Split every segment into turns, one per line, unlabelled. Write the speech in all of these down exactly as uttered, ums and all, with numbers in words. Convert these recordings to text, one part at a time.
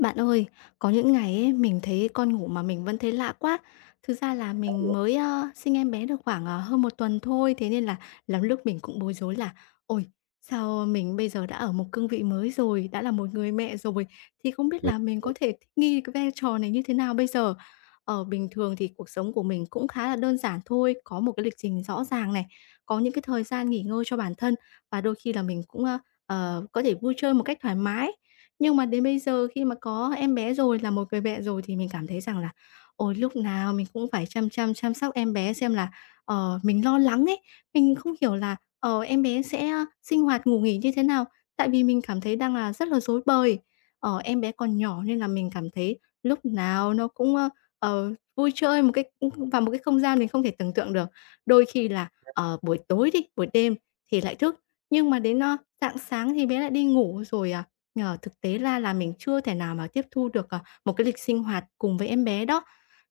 Bạn ơi, có những ngày ấy, mình thấy con ngủ mà mình vẫn thấy lạ quá. Thực ra là mình mới, ơ, sinh em bé được khoảng, ờ, hơn một tuần thôi, thế nên là lắm lúc mình cũng bối rối là "Ôi, sao mình bây giờ đã ở một cương vị mới rồi, đã là một người mẹ rồi, thì không biết
Mình
là mình có thể thích nghi cái vai trò này như thế nào bây giờ?" ở bình thường thì cuộc sống của mình cũng khá là đơn giản thôi, có một cái lịch trình rõ ràng này, có những cái thời gian nghỉ ngơi cho bản thân và đôi khi là mình cũng, ờ, có thể vui chơi một cách thoải mái. Nhưng mà đến bây giờ khi mà có em bé rồi, là một người mẹ rồi thì mình cảm thấy rằng là, ôi, lúc nào mình cũng phải chăm chăm chăm sóc em bé xem là, ờ, mình lo lắng ấy, mình không hiểu là, ờ, em bé sẽ sinh hoạt, ngủ nghỉ như thế nào, tại vì mình cảm thấy đang là rất là rối bời. Ờ, em bé còn nhỏ nên là mình cảm thấy lúc nào nó cũng, ơ, ờ, vui chơi một cái vào một cái không gian mình không thể tưởng tượng được. Đôi khi là, ờ, buổi tối đi, buổi đêm thì lại thức, nhưng mà đến, ơ, rạng sáng thì bé lại đi ngủ rồi à? Nhờ thực tế ra là mình chưa thể nào mà tiếp thu được, à, một cái lịch sinh hoạt cùng với em bé đó.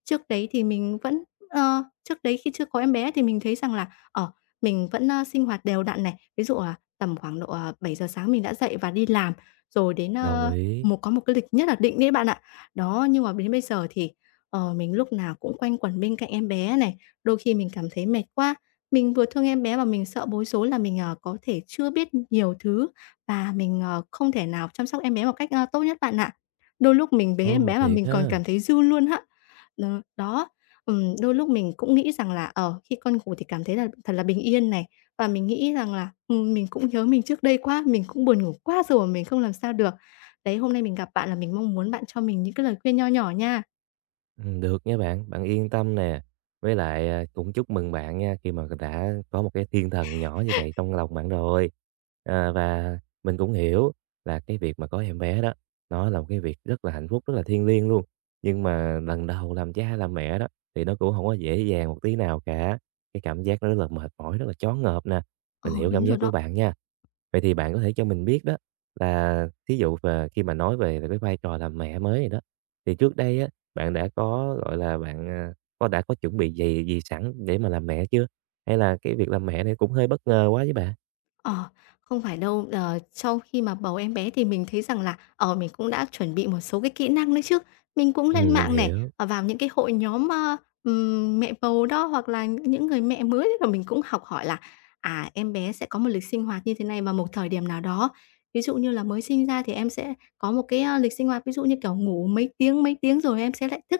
Trước đấy thì mình vẫn ờ, trước đấy khi chưa có em bé thì mình thấy rằng là, ờ, mình vẫn, a, sinh hoạt đều đặn này. Ví dụ là tầm khoảng độ, ờ, bảy giờ sáng mình đã dậy và đi làm, rồi đến,
đồng
ơ,
ý.
một có một cái lịch nhất là định đấy bạn ạ. Đó, nhưng mà đến bây giờ thì, ờ, mình lúc nào cũng quanh quẩn bên cạnh em bé này, đôi khi mình cảm thấy mệt quá, mình vừa thương em bé và mình sợ bối rối là mình, ờ, có thể chưa biết nhiều thứ và mình, ờ, không thể nào chăm sóc em bé một cách, a, tốt nhất bạn ạ. Đôi lúc mình bế em
Ồ,
bé mà
thiệt
mình còn
ha!
cảm thấy dư luôn á. Đó, đó, ừm, đôi lúc mình cũng nghĩ rằng là, ờ, khi con ngủ thì cảm thấy là thật là bình yên này, và mình nghĩ rằng là, ừm, mình cũng nhớ mình trước đây quá, mình cũng buồn ngủ quá rồi, mình không làm sao được. Đấy, hôm nay mình gặp bạn là mình mong muốn bạn cho mình những cái lời khuyên nho nhỏ nha.
Ừm, được nha bạn, bạn yên tâm nè. Với lại, à, cũng chúc mừng bạn nha, khi mà đã có một cái thiên thần nhỏ như vậy trong lòng bạn rồi. À, và mình cũng hiểu là cái việc mà có em bé đó, nó là một cái việc rất là hạnh phúc, rất là thiêng liêng luôn. Nhưng mà lần đầu làm cha làm mẹ đó, thì nó cũng không có dễ dàng một tí nào cả. Cái cảm giác nó rất là mệt mỏi, rất là choáng ngợp nè,
Ờ,
mình hiểu
đúng
cảm
rồi
giác
đó.
của bạn nha. Vậy thì bạn có thể cho mình biết đó là thí dụ về khi mà nói về cái vai trò làm mẹ mới này đó, thì trước đây á, bạn đã có, gọi là, bạn, à, có đã có chuẩn bị gì gì sẵn để mà làm mẹ chưa? Hay là cái việc làm mẹ này cũng hơi bất ngờ quá với bạn?
Ờ, không phải đâu. Ờ, Sau khi mà bầu em bé thì mình thấy rằng là, ờ, mình cũng đã chuẩn bị một số cái kỹ năng đấy chứ. Mình cũng lên
Ừm, mình
mạng này,
hiểu,
ờ, vào những cái hội nhóm, ơ, ừm, mẹ bầu đó, hoặc là những người mẹ mới và mình cũng học hỏi là, à, em bé sẽ có một lịch sinh hoạt như thế này vào một thời điểm nào đó. Ví dụ như là mới sinh ra thì em sẽ có một cái, a, lịch sinh hoạt, ví dụ như kiểu ngủ mấy tiếng, mấy tiếng rồi em sẽ lại thức.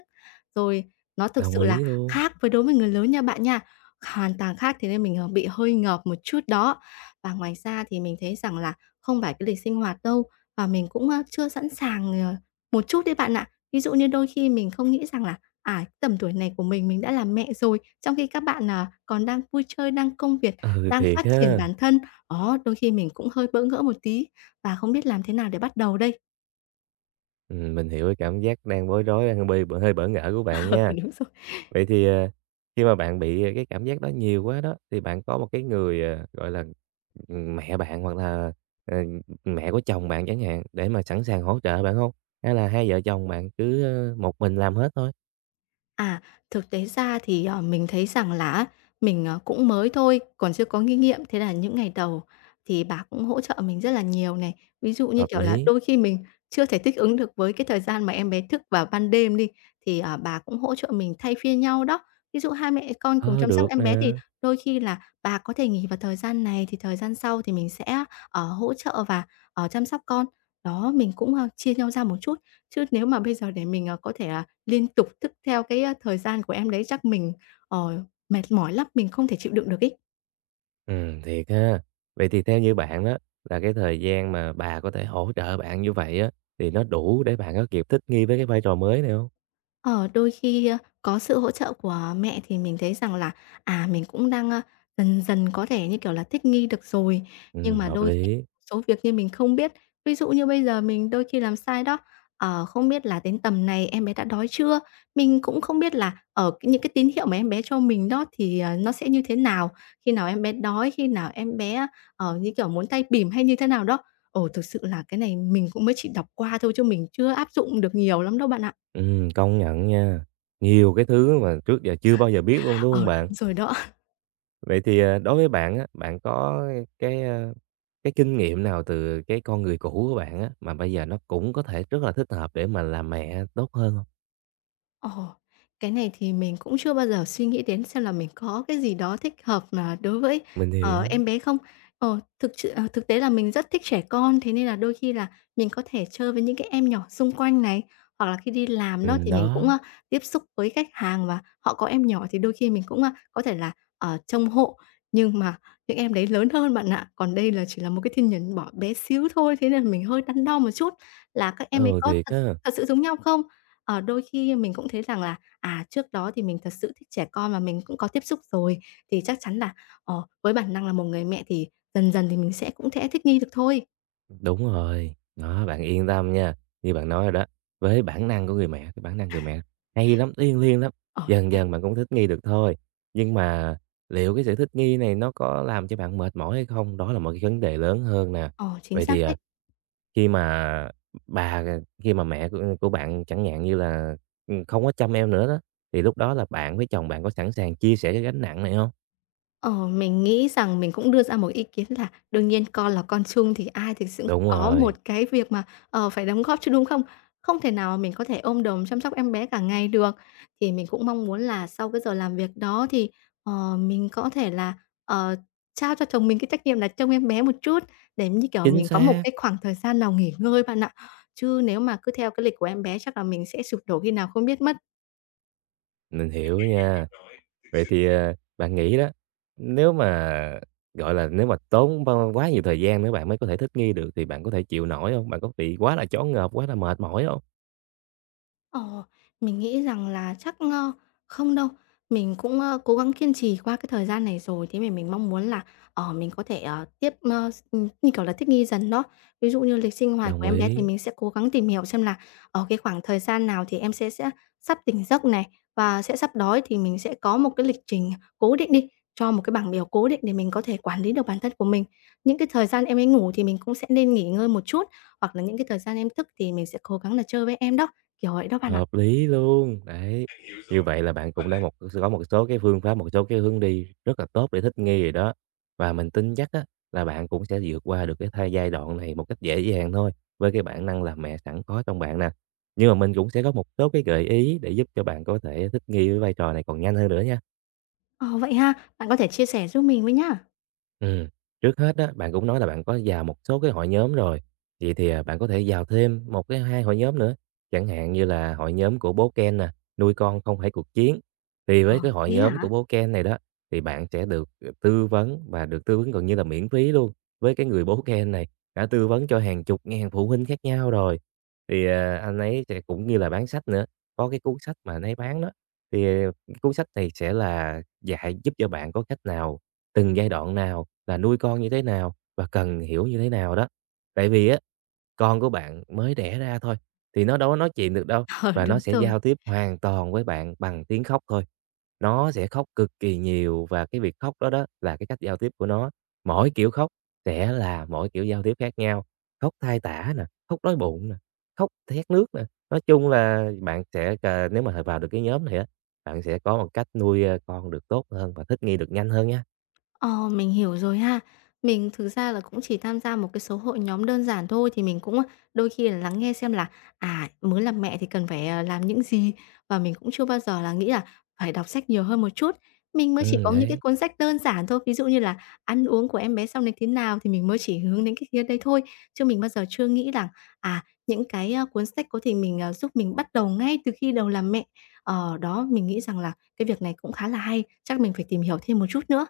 Rồi nó thực
đồng
sự là
ý luôn.
khác với đối với người lớn nha bạn nha, hoàn toàn khác, thế nên mình, ờ, bị hơi ngợp một chút đó. Và ngoài ra thì mình thấy rằng là không phải cái lịch sinh hoạt đâu, và mình cũng, a, chưa sẵn sàng, ờ, một chút đấy bạn ạ. Ví dụ như đôi khi mình không nghĩ rằng là, à, tầm tuổi này của mình, mình đã là mẹ rồi, trong khi các bạn, à, còn đang vui chơi, đang công việc,
Ừ,
đang phát
thiệt
triển
ha.
bản thân. Đó, đôi khi mình cũng hơi bỡ ngỡ một tí và không biết làm thế nào để bắt đầu đây.
Ừm, mình hiểu cái cảm giác đang bối rối, đang bơi hơi bỡ ngỡ của bạn
Ờ,
nha.
đúng rồi.
Vậy thì, à, khi mà bạn bị, à, cái cảm giác đó nhiều quá đó, thì bạn có một cái người, à, gọi là, ừm, mẹ bạn hoặc là, ờ, mẹ của chồng bạn chẳng hạn, để mà sẵn sàng hỗ trợ bạn không? Hay là hai vợ chồng bạn cứ, ơ, một mình làm hết thôi?
À, Thực tế ra thì, ờ, mình thấy rằng là mình, ờ, cũng mới thôi, còn chưa có kinh nghiệm, thế là những ngày đầu thì bà cũng hỗ trợ mình rất là nhiều này. Ví dụ như,
Hợp
kiểu là,
lý.
đôi khi mình chưa thể thích ứng được với cái thời gian mà em bé thức vào ban đêm đi, thì, ờ, bà cũng hỗ trợ mình thay phiên nhau đó. Ví dụ hai mẹ con cùng
Ờ,
chăm sóc
được
em bé thì
nè.
đôi khi là bà có thể nghỉ vào thời gian này, thì thời gian sau thì mình sẽ, ờ, hỗ trợ và, ờ, chăm sóc con. Đó, mình cũng, ơ, chia nhau ra một chút, chứ nếu mà bây giờ để mình, ờ, có thể, à, liên tục thức theo cái, a, thời gian của em đấy chắc mình, ờ, mệt mỏi lắm, mình không thể chịu đựng được ấy.
Ừm, thiệt ha. Vậy thì theo như bạn đó, là cái thời gian mà bà có thể hỗ trợ bạn như vậy á, thì nó đủ để bạn có kịp thích nghi với cái vai trò mới này không?
Ờ, đôi khi, ơ, có sự hỗ trợ của mẹ thì mình thấy rằng là, à, mình cũng đang, ơ, dần dần có thể, như kiểu là, thích nghi được rồi. Nhưng
Ừm,
mà
hợp
đôi khi
lý.
số việc như mình không biết, ví dụ như bây giờ mình đôi khi làm sai đó, ờ, không biết là đến tầm này em bé đã đói chưa? Mình cũng không biết là, ở cái những cái tín hiệu mà em bé cho mình đó thì, ờ, nó sẽ như thế nào? Khi nào em bé đói, khi nào em bé, ờ, như kiểu, muốn tay bỉm hay như thế nào đó. Ồ, thực sự là cái này mình cũng mới chỉ đọc qua thôi chứ mình chưa áp dụng được nhiều lắm đâu bạn ạ.
Ừm, công nhận nha, nhiều cái thứ mà trước giờ chưa bao giờ biết luôn, đúng không
Ờ,
bạn?
đúng rồi đó.
Vậy thì, à, đối với bạn á, bạn có cái, a, cái kinh nghiệm nào từ cái con người cũ của bạn á, mà bây giờ nó cũng có thể rất là thích hợp để mà làm mẹ tốt hơn không?
Ồ, cái này thì mình cũng chưa bao giờ suy nghĩ đến xem là mình có cái gì đó thích hợp mà đối với,
Mình
ờ,
hiểu.
em bé không. Ờ, thực sự ờ, thực tế là mình rất thích trẻ con, thế nên là đôi khi là mình có thể chơi với những cái em nhỏ xung quanh này, hoặc là khi đi làm đó
Ừm,
thì mình cũng,
đó,
a, tiếp xúc với khách hàng và họ có em nhỏ thì đôi khi mình cũng, a, có thể là, ờ, trông hộ. Nhưng mà những em đấy lớn hơn bạn ạ, còn đây là chỉ là một cái thiên nhiên nhỏ bé xíu thôi, thế nên là mình hơi đắn đo một chút là các em ấy
ừ,
có
thiệt
thật
á.
thật sự giống nhau không? Ờ, đôi khi mình cũng thấy rằng là, à, trước đó thì mình thật sự thích trẻ con và mình cũng có tiếp xúc rồi, thì chắc chắn là, ờ, với bản năng là một người mẹ thì dần dần thì mình sẽ cũng sẽ thích nghi được thôi.
Đúng rồi, đó, bạn yên tâm nha. Như bạn nói rồi đó, với bản năng của người mẹ, cái bản năng người mẹ hay lắm, thiêng liêng lắm,
Ờ, thế
dần
à?
dần bạn cũng thích nghi được thôi. Nhưng mà liệu cái sự thích nghi này nó có làm cho bạn mệt mỏi hay không? Đó là một cái vấn đề lớn hơn nè.
Ờ, chính
Vậy
xác
thì,
đấy.
à, khi mà bà khi mà mẹ của của bạn chẳng hạn như là, ừm, không có chăm em nữa đó, thì lúc đó là bạn với chồng bạn có sẵn sàng chia sẻ cái gánh nặng này không?
Ờ, mình nghĩ rằng mình cũng đưa ra một ý kiến là đương nhiên con là con chung thì ai thì cũng
Đúng
có một
rồi,
cái việc mà, ờ, phải đóng góp chứ, đúng không? Không thể nào mình có thể ôm đồm chăm sóc em bé cả ngày được. Thì mình cũng mong muốn là sau cái giờ làm việc đó thì, ờ, mình có thể là, ờ, trao cho chồng mình cái trách nhiệm là trông em bé một chút để, như kiểu,
chính
mình có một
xác,
cái khoảng thời gian nào nghỉ ngơi bạn ạ. Chứ nếu mà cứ theo cái lịch của em bé chắc là mình sẽ sụp đổ khi nào không biết mất.
mình hiểu nha. Vậy thì, ờ, bạn nghĩ đó, nếu mà, gọi là, nếu mà tốn bao quá nhiều thời gian nữa bạn mới có thể thích nghi được thì bạn có thể chịu nổi không? Bạn có bị quá là choáng ngợp, quá là mệt mỏi không?
Ồ, mình nghĩ rằng là chắc, ơ, không đâu. Mình cũng, ơ, cố gắng kiên trì qua cái thời gian này rồi, thế mà mình mong muốn là, ờ, mình có thể, ờ, tiếp, ơ, s ừm, như kiểu là, thích nghi dần đó. Ví dụ như lịch sinh hoạt của
Đồng
em bé thì
ý,
mình sẽ cố gắng tìm hiểu xem là, ở cái khoảng thời gian nào thì em sẽ sẽ sắp tỉnh giấc này, và sẽ sắp đói thì mình sẽ có một cái lịch trình cố định đi, cho một cái bảng biểu cố định để mình có thể quản lý được bản thân của mình. Những cái thời gian em ấy ngủ thì mình cũng sẽ nên nghỉ ngơi một chút, hoặc là những cái thời gian em thức thì mình sẽ cố gắng là chơi với em đó. Kiểu vậy đó bạn ạ.
hợp lý luôn, đấy. Như vậy là bạn cũng đã một có một số cái phương pháp, một số cái hướng đi rất là tốt để thích nghi rồi đó. Và mình tin chắc á là bạn cũng sẽ vượt qua được cái thai giai đoạn này một cách dễ dàng thôi, với cái bản năng làm mẹ sẵn có trong bạn nè. Nhưng mà mình cũng sẽ có một số cái gợi ý để giúp cho bạn có thể thích nghi với vai trò này còn nhanh hơn nữa nha.
Ờ, vậy ha? Bạn có thể chia sẻ giúp mình với nhá.
Ừm, trước hết á, bạn cũng nói là bạn có vào một số cái hội nhóm rồi, vậy thì, à, bạn có thể vào thêm một cái hai hội nhóm nữa, chẳng hạn như là hội nhóm của bố Ken nè, nuôi con không phải cuộc chiến. Thì
Ờ,
với cái hội
thế
nhóm
hả?
của bố Ken này đó, thì bạn sẽ được, ờ, tư vấn và được tư vấn gần như là miễn phí luôn, với cái người bố Ken này, đã tư vấn cho hàng chục ngàn phụ huynh khác nhau rồi. Thì, à, anh ấy sẽ cũng như là bán sách nữa, có cái cuốn sách mà anh ấy bán đó, thì, ờ, cuốn sách này sẽ là dạy giúp cho bạn có cách nào từng giai đoạn nào là nuôi con như thế nào và cần hiểu như thế nào đó. Tại vì á, con của bạn mới đẻ ra thôi, thì nó đâu có nói chuyện được đâu
Ờ,
và
đúng
nó sẽ
rồi.
giao tiếp hoàn toàn với bạn bằng tiếng khóc thôi. Nó sẽ khóc cực kỳ nhiều và cái việc khóc đó đó là cái cách giao tiếp của nó. Mỗi kiểu khóc sẽ là mỗi kiểu giao tiếp khác nhau, khóc tai tả nè, khóc đói bụng nè, khóc thét nước nè. Nói chung là bạn sẽ cà nếu mà vào được cái nhóm này á, bạn sẽ có một cách nuôi, ơ, con được tốt hơn và thích nghi được nhanh hơn nha.
Ờ, mình hiểu rồi ha. Mình thực ra là cũng chỉ tham gia một cái số hội nhóm đơn giản thôi thì mình cũng, ờ, đôi khi là lắng nghe xem là, à, mới làm mẹ thì cần phải, à, làm những gì, và mình cũng chưa bao giờ là nghĩ là phải đọc sách nhiều hơn một chút. Mình mới chỉ
Ừ
có những cái
đấy.
cuốn sách đơn giản thôi, ví dụ như là ăn uống của em bé sau này thế nào thì mình mới chỉ hướng đến cái khía đây thôi, chứ mình bao giờ chưa nghĩ rằng, à, những cái, a, cuốn sách có thể mình, ờ, giúp mình bắt đầu ngay từ khi đầu làm mẹ. Ờ, đó, mình nghĩ rằng là cái việc này cũng khá là hay, chắc mình phải tìm hiểu thêm một chút nữa.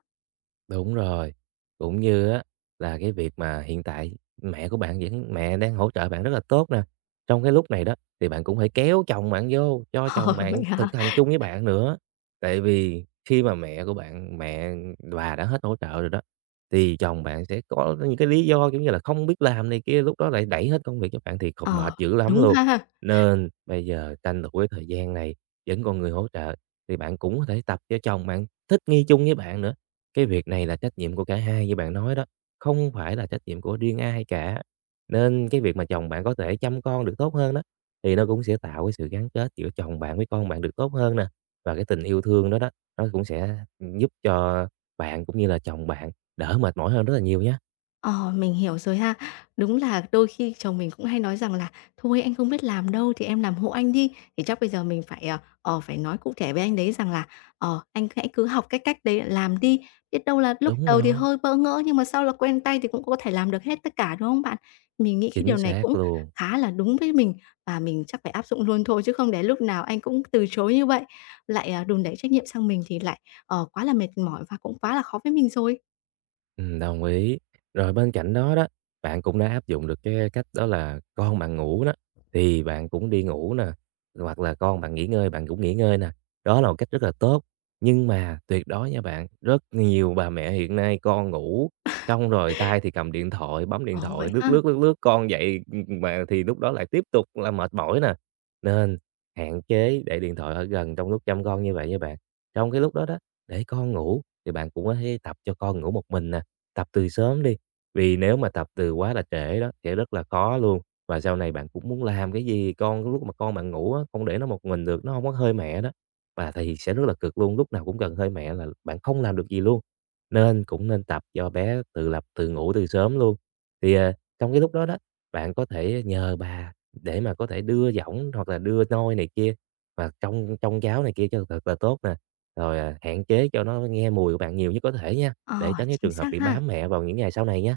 Đúng rồi, cũng như á là cái việc mà hiện tại mẹ của bạn vẫn mẹ đang hỗ trợ bạn rất là tốt nè. Trong cái lúc này đó thì bạn cũng phải kéo chồng bạn vô, cho
Ờ,
chồng
vậy
bạn
hả?
thực hành chung với bạn nữa. Tại vì khi mà mẹ của bạn, mẹ bà đã hết hỗ trợ rồi đó, thì chồng bạn sẽ có những cái lý do, giống như là, không biết làm này kia, lúc đó lại đẩy hết công việc cho bạn thì còn mệt
Ờ,
dữ lắm
đúng
luôn.
ha.
Nên bây giờ tranh thủ cái thời gian này vẫn còn người hỗ trợ thì bạn cũng có thể tập cho chồng bạn thích nghi chung với bạn nữa. Cái việc này là trách nhiệm của cả hai như bạn nói đó, không phải là trách nhiệm của riêng ai cả. Nên cái việc mà chồng bạn có thể chăm con được tốt hơn đó, thì nó cũng sẽ tạo cái sự gắn kết giữa chồng bạn với con bạn được tốt hơn nè. Và cái tình yêu thương đó đó, nó cũng sẽ giúp cho bạn cũng như là chồng bạn đỡ mệt mỏi hơn rất là nhiều nhá.
Ờ, mình hiểu rồi ha. Đúng là đôi khi chồng mình cũng hay nói rằng là "Thôi anh không biết làm đâu thì em làm hộ anh đi." Thì chắc bây giờ mình phải, ờ, ờ, phải nói cụ thể với anh đấy rằng là "Ờ, anh hãy cứ học cái cách đấy làm đi, biết đâu là lúc
Đúng
đầu thì
rồi,
hơi bỡ ngỡ nhưng mà sau là quen tay thì cũng có thể làm được hết tất cả", đúng không bạn? Mình nghĩ cái
chính
điều này
xác
cũng
luôn.
khá là đúng với mình và mình chắc phải áp dụng luôn thôi chứ không để lúc nào anh cũng từ chối như vậy, lại, à, đùn đẩy trách nhiệm sang mình thì lại, ờ, quá là mệt mỏi và cũng quá là khó với mình rồi.
Ừm, đồng ý. Rồi bên cạnh đó đó, bạn cũng đã áp dụng được cái cách đó là con bạn ngủ đó, thì bạn cũng đi ngủ nè, hoặc là con bạn nghỉ ngơi, bạn cũng nghỉ ngơi nè. Đó là một cách rất là tốt, nhưng mà tuyệt đối nha bạn, rất nhiều bà mẹ hiện nay con ngủ, xong rồi tay thì cầm điện thoại, bấm điện
Ồ, vậy
thoại, lướt,
ha.
lướt, lướt, lướt, con dậy, mà thì lúc đó lại tiếp tục là mệt mỏi nè. Nên hạn chế để điện thoại ở gần trong lúc chăm con như vậy nha bạn. Trong cái lúc đó đó, để con ngủ thì bạn cũng có thể tập cho con ngủ một mình nè. Tập từ sớm đi, vì nếu mà tập từ quá là trễ đó sẽ rất là khó luôn. Và sau này bạn cũng muốn làm cái gì con lúc mà con bạn ngủ á, không để nó một mình được, nó hông có hơi mẹ đó, và thì sẽ rất là cực luôn, lúc nào cũng cần hơi mẹ là bạn không làm được gì luôn. Nên cũng nên tập cho bé tự lập, tự ngủ từ sớm luôn. Thì, à, trong cái lúc đó đó, bạn có thể nhờ bà để mà có thể đưa giỏng hoặc là đưa nôi này kia, và trong trong cháu này kia cho thật là tốt nè, rồi, à, hạn chế cho nó nghe mùi của bạn nhiều nhất có thể nha
Ờ,
để tránh cái
chính
trường hợp
xác
bị
ha.
bám mẹ vào những ngày sau này nhé.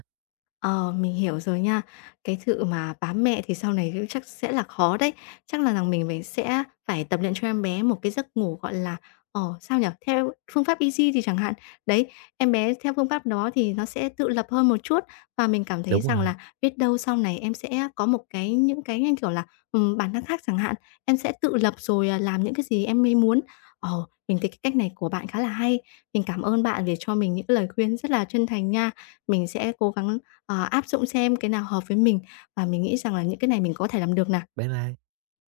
Ờ, mình hiểu rồi nha. Cái sự mà bám mẹ thì sau này cũng chắc sẽ là khó đấy. Chắc là rằng mình phải sẽ phải tập luyện cho em bé một cái giấc ngủ, gọi là, ờ, sao nhỉ? Theo phương pháp easy thì chẳng hạn. Đấy, em bé theo phương pháp đó thì nó sẽ tự lập hơn một chút và mình cảm thấy
Đúng
rằng
rồi.
là biết đâu sau này em sẽ có một cái những cái, như kiểu là, ừm, bản năng khác chẳng hạn, em sẽ tự lập rồi, à, làm những cái gì em ấy muốn. Ờ, mình thấy cái cách này của bạn khá là hay. Mình cảm ơn bạn vì cho mình những lời khuyên rất là chân thành nha. Mình sẽ cố gắng ờ, áp dụng xem cái nào hợp với mình và mình nghĩ rằng là những cái này mình có thể làm được nè.
Bye bye.